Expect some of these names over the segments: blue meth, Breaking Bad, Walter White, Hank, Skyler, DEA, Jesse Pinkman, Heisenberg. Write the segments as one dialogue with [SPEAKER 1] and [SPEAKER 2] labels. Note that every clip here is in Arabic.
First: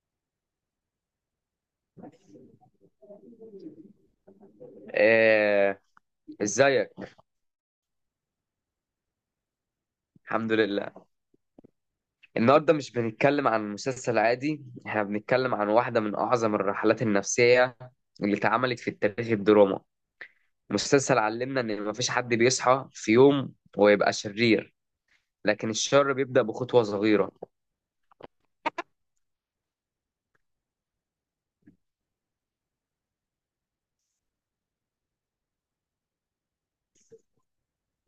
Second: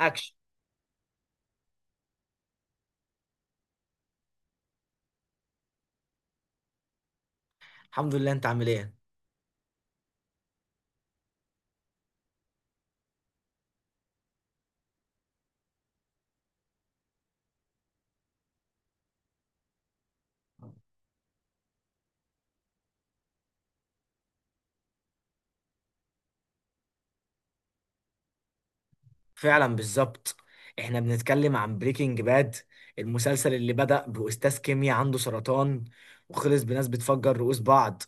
[SPEAKER 1] اكشن.
[SPEAKER 2] آه، ازيك.
[SPEAKER 1] الحمد لله، انت عامل ايه؟
[SPEAKER 2] الحمد لله. النهارده مش بنتكلم عن مسلسل عادي، احنا بنتكلم عن واحده من اعظم الرحلات النفسيه اللي اتعملت في التاريخ الدراما. مسلسل علمنا ان مفيش حد بيصحى في يوم ويبقى شرير، لكن الشر بيبدأ بخطوه صغيره.
[SPEAKER 1] فعلا بالظبط، احنا بنتكلم عن بريكنج باد، المسلسل اللي بدأ بأستاذ كيمياء عنده سرطان وخلص بناس بتفجر رؤوس بعض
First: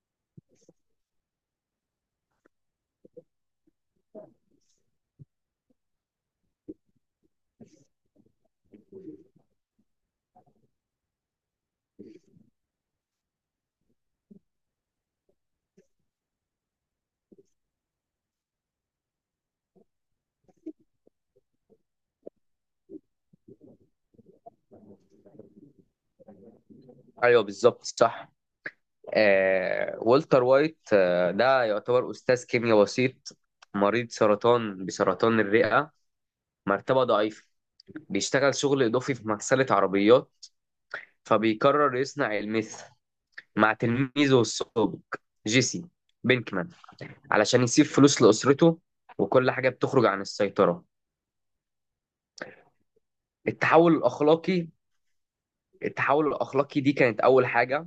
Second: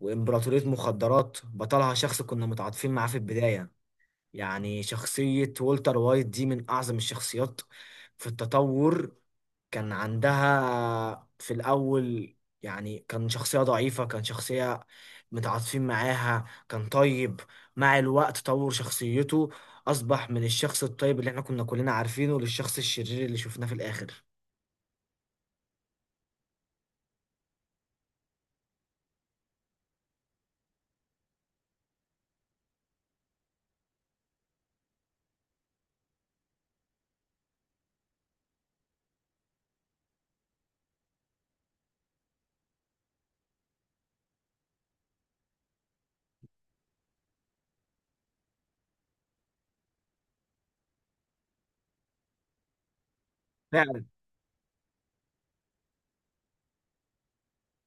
[SPEAKER 1] وإمبراطورية مخدرات بطلها شخص كنا متعاطفين معاه في البداية. يعني شخصية والتر وايت دي من أعظم الشخصيات في التطور. كان عندها في الأول، يعني كان شخصية ضعيفة، كان شخصية متعاطفين معاها، كان طيب. مع الوقت طور شخصيته، أصبح من الشخص الطيب اللي احنا كنا كلنا عارفينه للشخص الشرير اللي شفناه في الآخر.
[SPEAKER 2] ايوه بالظبط صح. والتر وايت ده يعتبر استاذ كيمياء بسيط، مريض سرطان بسرطان الرئه، مرتبه ضعيفه، بيشتغل شغل اضافي في مغسله عربيات، فبيقرر يصنع الميث مع تلميذه السابق جيسي بينكمان علشان يسيب فلوس لأسرته، وكل حاجة بتخرج عن السيطرة. التحول الأخلاقي، التحول الأخلاقي دي كانت أول حاجة.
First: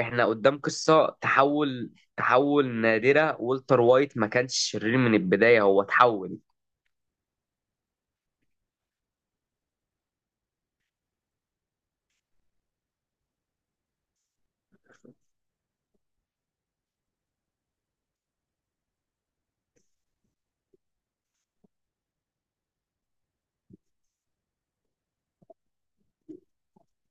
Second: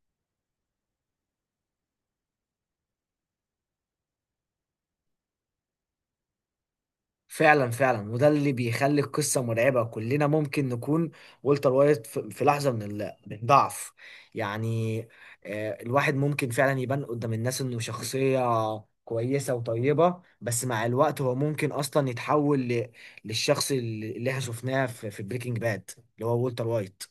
[SPEAKER 2] إحنا قدام قصة تحول، تحول نادرة. والتر وايت ما كانش شرير من البداية، هو تحول.
[SPEAKER 1] فعلا فعلا، وده اللي بيخلي القصه مرعبه. كلنا ممكن نكون والتر وايت في لحظه من من الضعف. يعني الواحد ممكن فعلا يبان قدام الناس انه شخصيه كويسه وطيبه، بس مع الوقت هو ممكن اصلا يتحول للشخص اللي احنا شفناه في بريكنج باد، اللي هو والتر وايت.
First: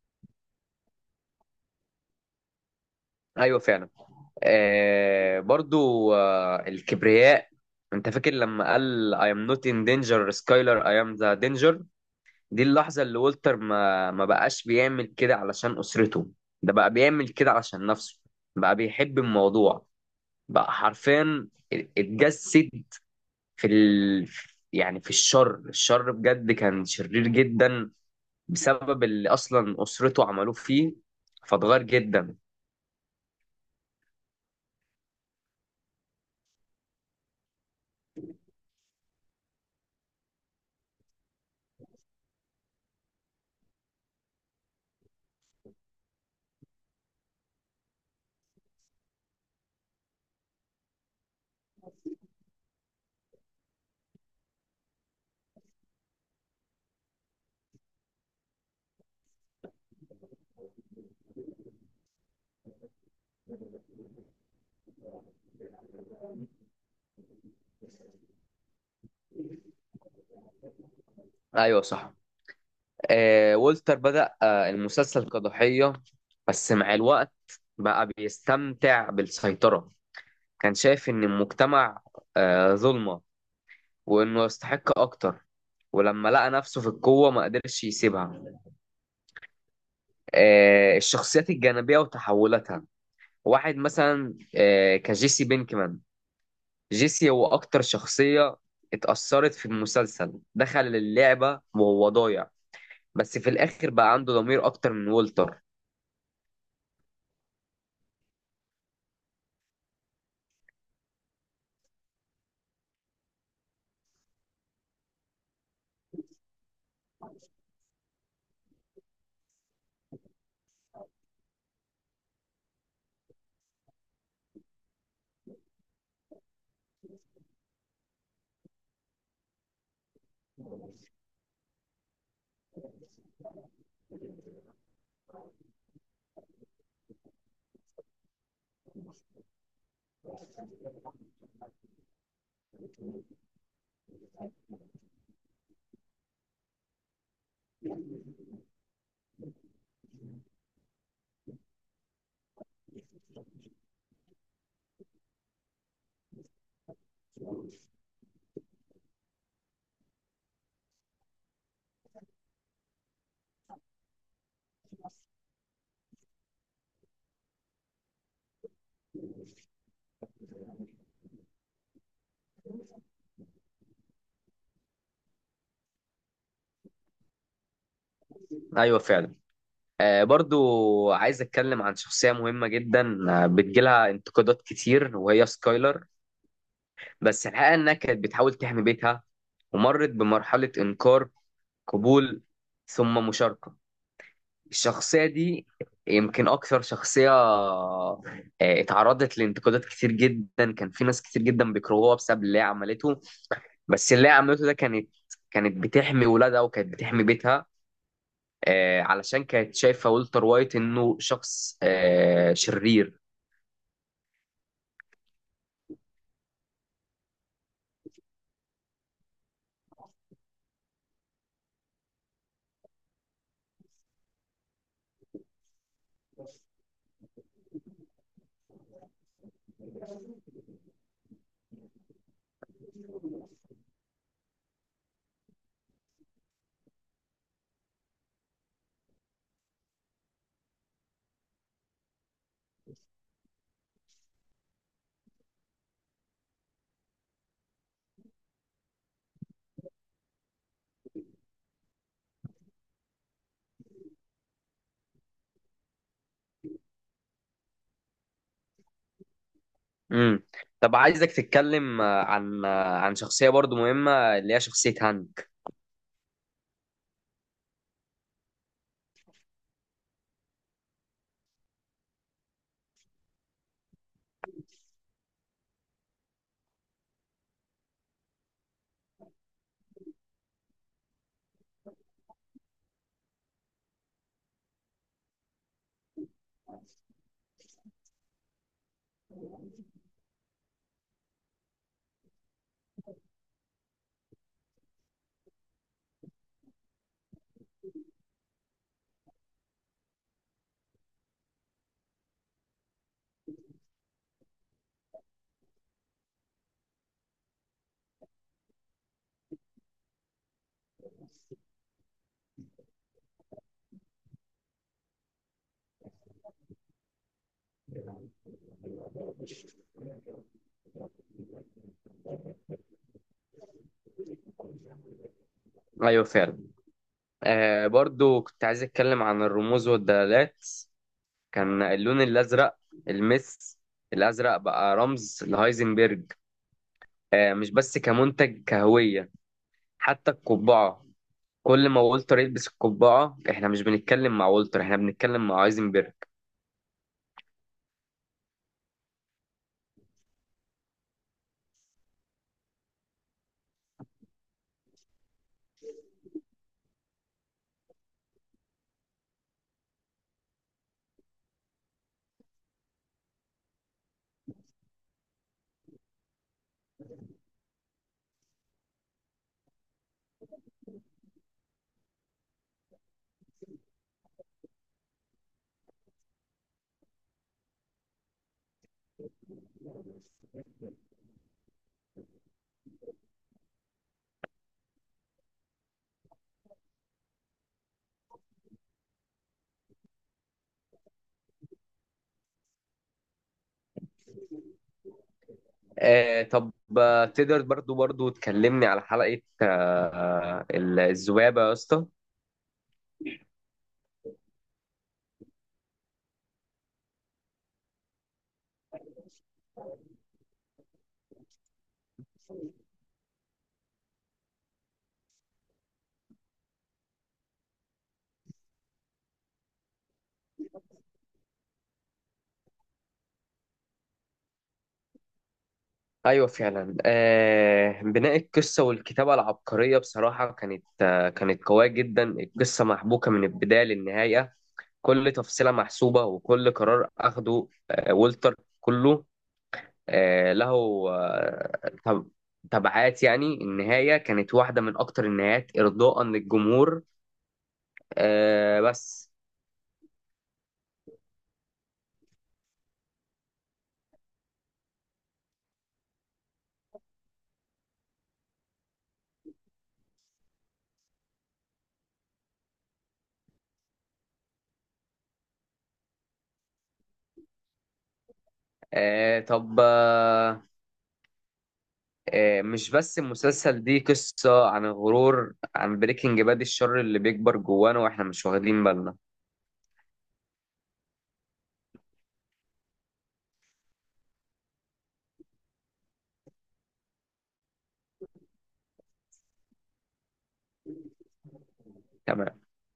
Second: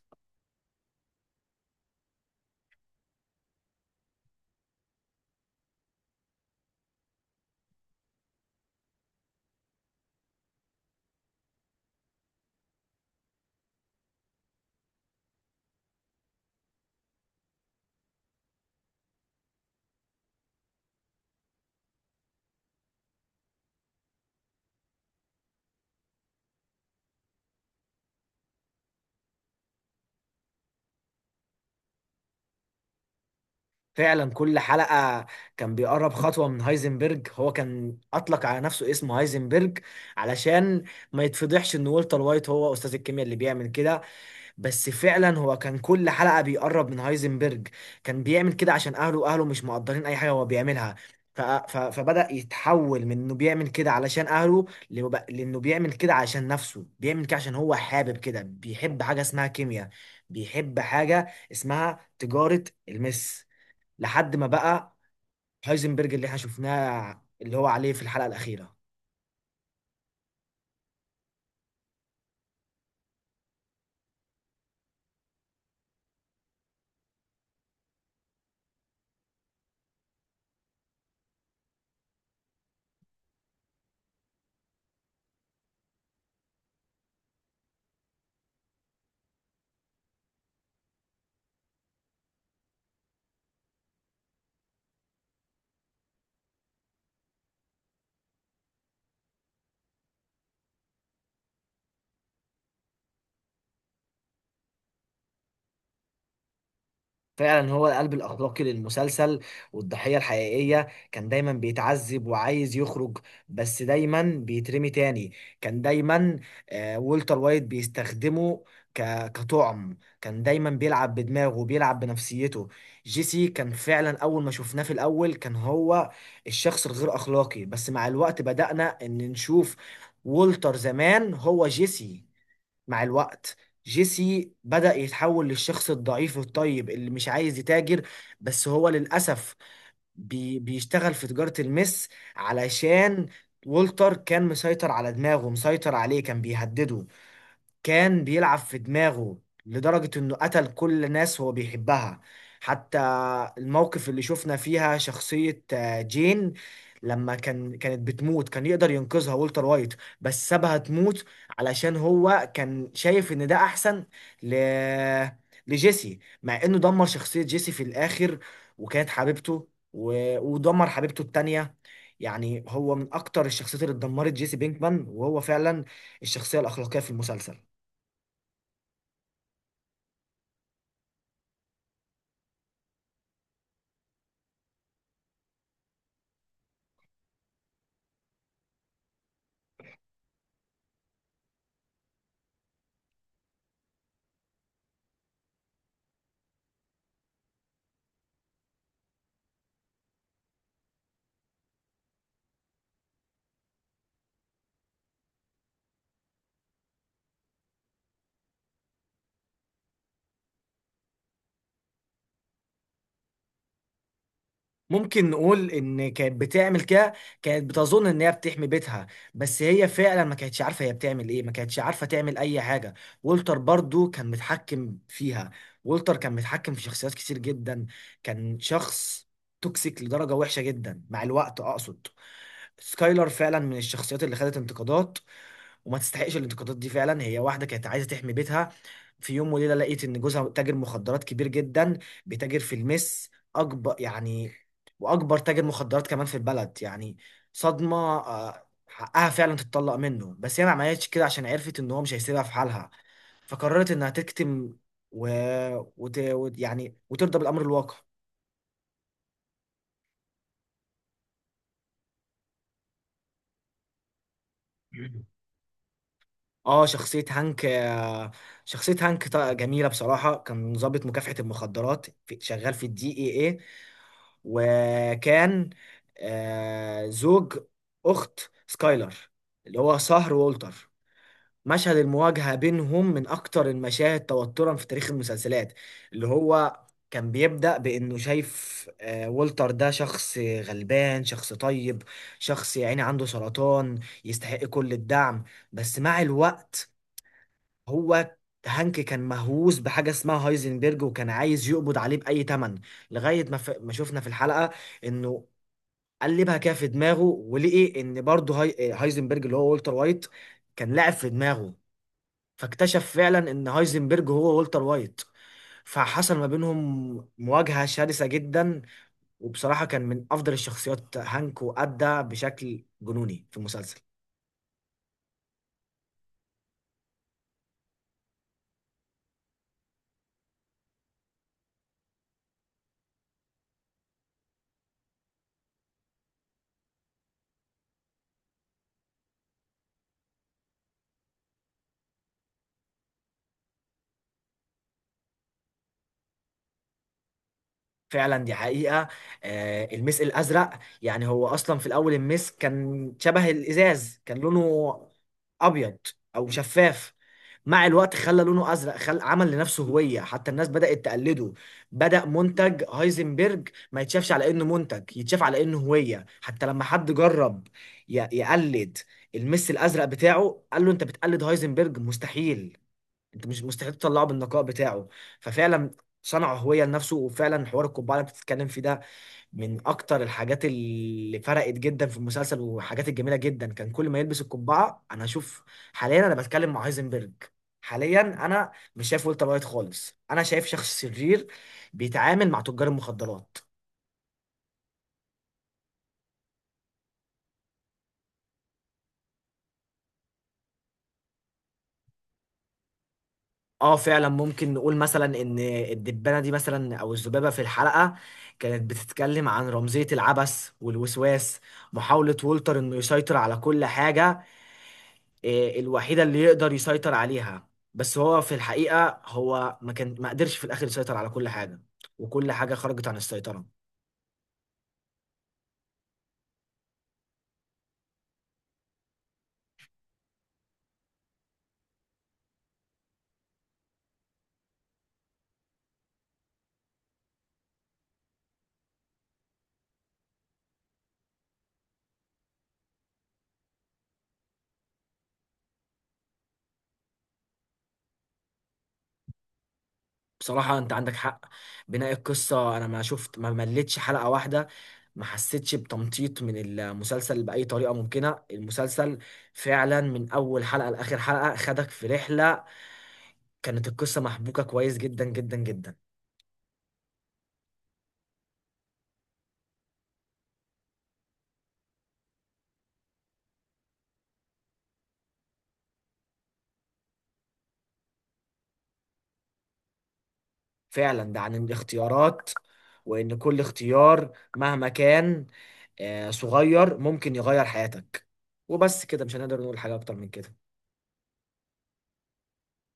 [SPEAKER 2] أيوة فعلا. آه برضو آه الكبرياء. أنت فاكر لما قال I am not in danger Skyler I am the danger؟ دي اللحظة اللي والتر ما بقاش بيعمل كده علشان أسرته، ده بقى بيعمل كده علشان نفسه، بقى بيحب الموضوع، بقى حرفيا اتجسد في ال... يعني في الشر. الشر بجد كان شرير جدا بسبب اللي أصلا أسرته عملوه فيه، فاتغير جدا.
[SPEAKER 1] فعلا كل حلقة كان بيقرب خطوة من هايزنبرج. هو كان أطلق على نفسه اسم هايزنبرج علشان ما يتفضحش إن والتر وايت هو أستاذ الكيمياء اللي بيعمل كده. بس فعلا هو كان كل حلقة بيقرب من هايزنبرج. كان بيعمل كده عشان أهله. أهله مش مقدرين أي حاجة هو بيعملها. فبدأ يتحول من إنه بيعمل كده علشان أهله لإنه بيعمل كده عشان نفسه، بيعمل كده عشان هو حابب كده، بيحب حاجة اسمها كيمياء، بيحب حاجة اسمها تجارة المس، لحد ما بقى هايزنبرج اللي احنا شفناه اللي هو عليه في الحلقة الأخيرة.
[SPEAKER 2] أيوه صح. آه والتر بدأ آه المسلسل كضحية، بس مع الوقت بقى بيستمتع بالسيطرة، كان شايف إن المجتمع آه ظلمة وانه يستحق اكتر، ولما لقى نفسه في القوة ما قدرش يسيبها. آه الشخصيات الجانبية وتحولاتها. واحد مثلا آه كجيسي بينكمان. جيسي هو اكتر شخصية اتأثرت في المسلسل، دخل اللعبة وهو ضايع، بس في الاخر بقى عنده ضمير اكتر من والتر.
[SPEAKER 1] فعلا هو القلب الأخلاقي للمسلسل والضحية الحقيقية. كان دايما بيتعذب وعايز يخرج، بس دايما بيترمي تاني. كان دايما، والتر وايت بيستخدمه كطعم. كان دايما بيلعب بدماغه وبيلعب بنفسيته. جيسي كان فعلا أول ما شفناه في الأول كان هو الشخص الغير أخلاقي، بس مع الوقت بدأنا إن نشوف والتر زمان هو جيسي. مع الوقت جيسي بدأ يتحول للشخص الضعيف الطيب اللي مش عايز يتاجر، بس هو للأسف بيشتغل في تجارة المس علشان والتر كان مسيطر على دماغه، مسيطر عليه، كان بيهدده، كان بيلعب في دماغه لدرجة انه قتل كل الناس هو بيحبها. حتى الموقف اللي شفنا فيها شخصية جين، لما كانت بتموت كان يقدر ينقذها والتر وايت، بس سابها تموت علشان هو كان شايف ان ده احسن ل... لجيسي، مع انه دمر شخصية جيسي في الاخر وكانت حبيبته ودمر حبيبته التانية. يعني هو من اكتر الشخصيات اللي اتدمرت جيسي بينكمان، وهو فعلا الشخصية الأخلاقية في المسلسل.
[SPEAKER 2] ايوه فعلا. آه برضو عايز اتكلم عن شخصية مهمة جدا، بتجيلها انتقادات كتير وهي سكايلر. بس الحقيقة انها كانت بتحاول تحمي بيتها، ومرت بمرحلة إنكار، قبول، ثم مشاركة. الشخصية دي يمكن أكثر شخصية اتعرضت لانتقادات كتير جدا، كان في ناس كتير جدا بيكرهوها بسبب اللي هي عملته، بس اللي هي عملته ده كانت بتحمي ولادها وكانت بتحمي بيتها، علشان كانت شايفة ولتر وايت إنه شخص شرير.
[SPEAKER 1] ممكن نقول ان كانت بتعمل كده، كانت بتظن ان هي بتحمي بيتها، بس هي فعلا ما كانتش عارفه هي بتعمل ايه، ما كانتش عارفه تعمل اي حاجه. وولتر برضو كان متحكم فيها، وولتر كان متحكم في شخصيات كتير جدا. كان شخص توكسيك لدرجه وحشه جدا مع الوقت، اقصد سكايلر فعلا من الشخصيات اللي خدت انتقادات وما تستحقش الانتقادات دي فعلا. هي واحده كانت عايزه تحمي بيتها، في يوم وليله لقيت ان جوزها تاجر مخدرات كبير جدا، بيتاجر في المس اكبر يعني، واكبر تاجر مخدرات كمان في البلد يعني. صدمه، حقها فعلا تتطلق منه، بس هي ما عملتش كده عشان عرفت ان هو مش هيسيبها في حالها، فقررت انها تكتم و... يعني وترضى بالامر الواقع.
[SPEAKER 2] مم. طب عايزك تتكلم عن شخصية برضو مهمة، اللي هي شخصية هانك.
[SPEAKER 1] اه شخصية هانك. شخصية هانك جميلة بصراحة. كان ضابط مكافحة المخدرات شغال في الـ DEA، وكان زوج أخت سكايلر اللي هو سهر وولتر. مشهد المواجهة بينهم من أكتر المشاهد توترا في تاريخ المسلسلات. اللي هو كان بيبدأ بإنه شايف وولتر ده شخص غلبان، شخص طيب، شخص يعني عنده سرطان يستحق كل الدعم. بس مع الوقت هو هانك كان مهووس بحاجة اسمها هايزنبرج، وكان عايز يقبض عليه بأي تمن لغاية ما ما شفنا في الحلقة إنه قلبها كده في دماغه، ولقي إن برضه هايزنبرج اللي هو والتر وايت كان لاعب في دماغه، فاكتشف فعلا إن هايزنبرج هو والتر وايت. فحصل ما بينهم مواجهة شرسة جدا. وبصراحة كان من أفضل الشخصيات هانك، وأدى بشكل جنوني في المسلسل.
[SPEAKER 2] أيوة فعلا. آه برضو كنت عايز أتكلم عن الرموز والدلالات. كان اللون الازرق، المس الازرق بقى رمز لهايزنبرج. آه مش بس كمنتج، كهويه. حتى القبعه، كل ما والتر يلبس القبعه احنا مش بنتكلم مع والتر، احنا بنتكلم مع هايزنبرج.
[SPEAKER 1] فعلا دي حقيقة. المس الأزرق، يعني هو أصلا في الأول المس كان شبه الإزاز، كان لونه أبيض أو شفاف. مع الوقت خلى لونه أزرق، عمل لنفسه هوية، حتى الناس بدأت تقلده. بدأ منتج هايزنبرج ما يتشافش على إنه منتج، يتشاف على إنه هوية. حتى لما حد جرب يقلد المس الأزرق بتاعه، قال له أنت بتقلد هايزنبرج، مستحيل انت، مش مستحيل تطلعه بالنقاء بتاعه. ففعلا صنع هوية لنفسه. وفعلا حوار القبعة اللي بتتكلم فيه ده من أكتر الحاجات اللي فرقت جدا في المسلسل، وحاجات الجميلة جدا. كان كل ما يلبس القبعة أنا أشوف حاليا أنا بتكلم مع هايزنبرج، حاليا أنا مش شايف والتر وايت خالص، أنا شايف شخص شرير بيتعامل مع تجار المخدرات.
[SPEAKER 2] آه طب، تقدر برضو تكلمني على حلقه الذبابه يا اسطى؟
[SPEAKER 1] اه فعلا، ممكن نقول مثلا ان الدبانه دي مثلا او الذبابه في الحلقه كانت بتتكلم عن رمزيه العبث والوسواس. محاوله وولتر انه يسيطر على كل حاجه، الوحيده اللي يقدر يسيطر عليها. بس هو في الحقيقه هو ما قدرش في الاخر يسيطر على كل حاجه، وكل حاجه خرجت عن السيطره.
[SPEAKER 2] ايوه فعلا. آه بناء القصه والكتابه العبقريه بصراحه كانت آه كانت قويه جدا، القصه محبوكه من البدايه للنهايه. كل تفصيلة محسوبة، وكل قرار أخده والتر كله له آه، تب- تبعات. يعني النهاية كانت واحدة من أكتر النهايات إرضاء للجمهور، آه، بس
[SPEAKER 1] بصراحة انت عندك حق. بناء القصة، انا ما مليتش حلقة واحدة، ما حسيتش بتمطيط من المسلسل بأي طريقة ممكنة. المسلسل فعلا من اول حلقة لآخر حلقة خدك في رحلة. كانت القصة محبوكة كويس جدا جدا جدا.
[SPEAKER 2] آه، طب آه، آه، مش بس المسلسل دي قصة عن الغرور. عن بريكنج باد، الشر اللي بيكبر جوانا وإحنا مش واخدين بالنا.
[SPEAKER 1] فعلا ده عن الاختيارات، وان كل اختيار مهما كان صغير ممكن يغير حياتك. وبس كده، مش هنقدر نقول حاجة اكتر من كده.
[SPEAKER 2] تمام.